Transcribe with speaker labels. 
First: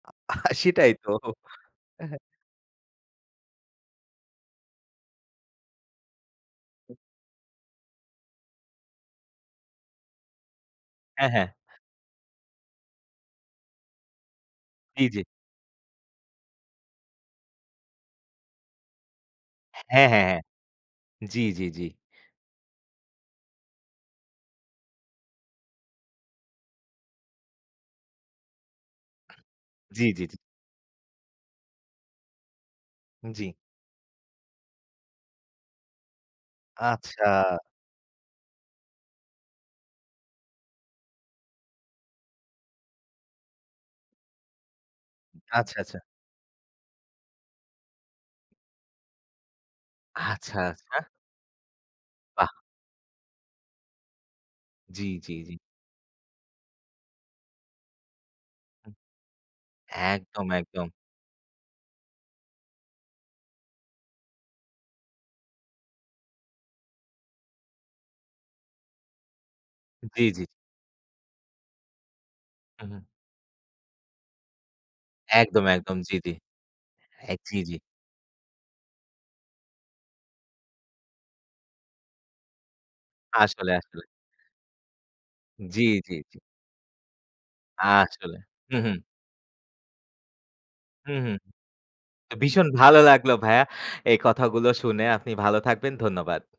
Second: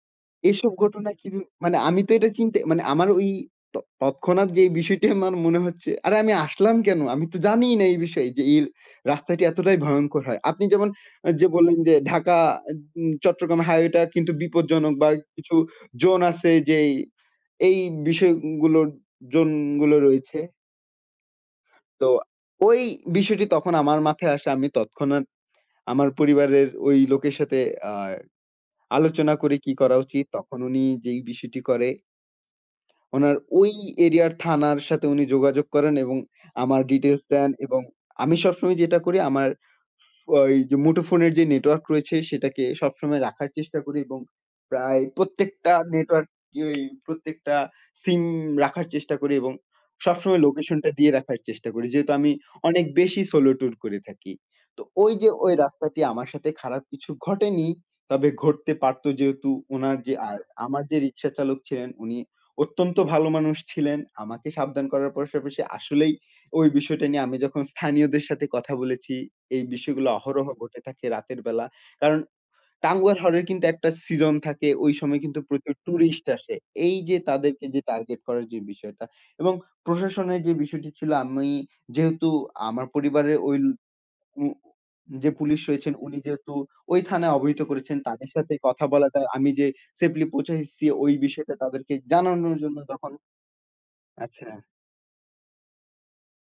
Speaker 1: এসব
Speaker 2: সেটাই তো
Speaker 1: ঘটনা কি ম মানে আমি
Speaker 2: অ্যা
Speaker 1: তো
Speaker 2: হ্যাঁ।
Speaker 1: এটা চিন্তা মানে আমার ওই ত তৎক্ষণাৎ যে বিষয়টি আমার মনে হচ্ছে, আরে আমি আসলাম কেনো? আমি তো জানিই না এই বিষয়ে যে এই রাস্তাটি এতটাই ভয়ংকর হয়! আপনি যেমন আ
Speaker 2: হ্যাঁ, হ্যাঁ।
Speaker 1: যে বললেন যে, ঢাকা আদ উন চট্টগ্রাম হাইওয়েটা কিন্তু বিপজ্জনক
Speaker 2: জি,
Speaker 1: বা এ
Speaker 2: জি।
Speaker 1: কিছু জোন আছে যেই এই বিষয়গুলোর জোন গুলো
Speaker 2: হ্যাঁ, হ্যাঁ,
Speaker 1: রয়েছে।
Speaker 2: হ্যাঁ। জি, জি, জি।
Speaker 1: তো, ওই বিষয়টি তখন আমার মাথায় আসে আমি তৎক্ষণাৎ আমার পরিবারের ওই লোকের সাথে আ আলোচনা করে কি করা
Speaker 2: জি, জি,
Speaker 1: উচিত?
Speaker 2: জি।
Speaker 1: তখন উনি যেই বিষয়টি করে। উনার
Speaker 2: জি।
Speaker 1: ওই এরিয়ার থানার সাথে উনি যোগাযোগ করেন এবং আমার ডিটেইলস দেন
Speaker 2: আচ্ছা।
Speaker 1: এবং আমি সবসময় যেটা করি আমার ওই দুমুঠো ফোনের যে নেটওয়র্ক রয়েছে, সেটাকে সবসময় রাখার চেষ্টা করি এবং প্রায় প্রত্যেকটা
Speaker 2: আচ্ছা, আচ্ছা।
Speaker 1: নেটওয়ার্ক এই প্রত্যেকটা সিম রাখার চেষ্টা করি এবং সবসময়
Speaker 2: আচ্ছা,
Speaker 1: লোকেশনটা
Speaker 2: আচ্ছা।
Speaker 1: দিয়ে রাখার চেষ্টা করি যেহেতু আমি
Speaker 2: বাহ!
Speaker 1: অনেক বেশি সোলো ট্যুর করে থাকি। তো
Speaker 2: জি,
Speaker 1: ওই যে
Speaker 2: জি,
Speaker 1: ওই
Speaker 2: জি।
Speaker 1: রাস্তাটি আমার সাথে খারাপ কিছু ঘটেনি, তবে ঘটতে
Speaker 2: উম
Speaker 1: পারতো যেহেতু উনার যে আ
Speaker 2: একদম,
Speaker 1: আমার
Speaker 2: একদম।
Speaker 1: যে রিক্সা চালক ছিলেন, উনি অত্যন্ত ভালো মানুষ ছিলেন আমাকে সাবধান করার পাশাপাশি আসলেই ওই বিষয়টা নিয়ে, আমি যখন স্থানীয়দের সাথে কথা বলেছি, এই বিষয়গুলো
Speaker 2: জি, জি।
Speaker 1: অহরহ ঘটে থাকে রাতের বেলা কারণ,
Speaker 2: হু, হু।
Speaker 1: টাঙ্গুয়ার হাওর এর কিন্তু একটা সিজন থাকে ওই সময় কিন্তু
Speaker 2: একদম,
Speaker 1: প্রচুর
Speaker 2: একদম। জি,
Speaker 1: ট্যুরিস্ট
Speaker 2: জি।
Speaker 1: আসে। এই যে
Speaker 2: এ জি,
Speaker 1: তাদেরকে
Speaker 2: জি।
Speaker 1: যে টার্গেট করার যে বিষয়টা এবং প্রশাসনের যে বিষয়টি ছিল, আমি যেহেতু আমার পরিবারে ওই
Speaker 2: আসলে, আসলে।
Speaker 1: উম যে পুলিশ
Speaker 2: জি,
Speaker 1: রয়েছেন,
Speaker 2: জি,
Speaker 1: উনি
Speaker 2: জি।
Speaker 1: যেহেতু ওই থানায় অবহিত করেছেন, তাদের
Speaker 2: আসলে,
Speaker 1: সাথে
Speaker 2: হু,
Speaker 1: কথা
Speaker 2: হু।
Speaker 1: বলাটা আমি যে সেফলি পৌঁছাইছি
Speaker 2: হু,
Speaker 1: ওই
Speaker 2: হু।
Speaker 1: বিষয়টা তাদেরকে
Speaker 2: তো
Speaker 1: জানানোর
Speaker 2: ভীষণ
Speaker 1: জন্য
Speaker 2: ভালো
Speaker 1: তখন
Speaker 2: লাগলো ভাইয়া এই
Speaker 1: আচ্ছা।
Speaker 2: কথাগুলো শুনে আপনি ভালো থাকবেন ধন্যবাদ।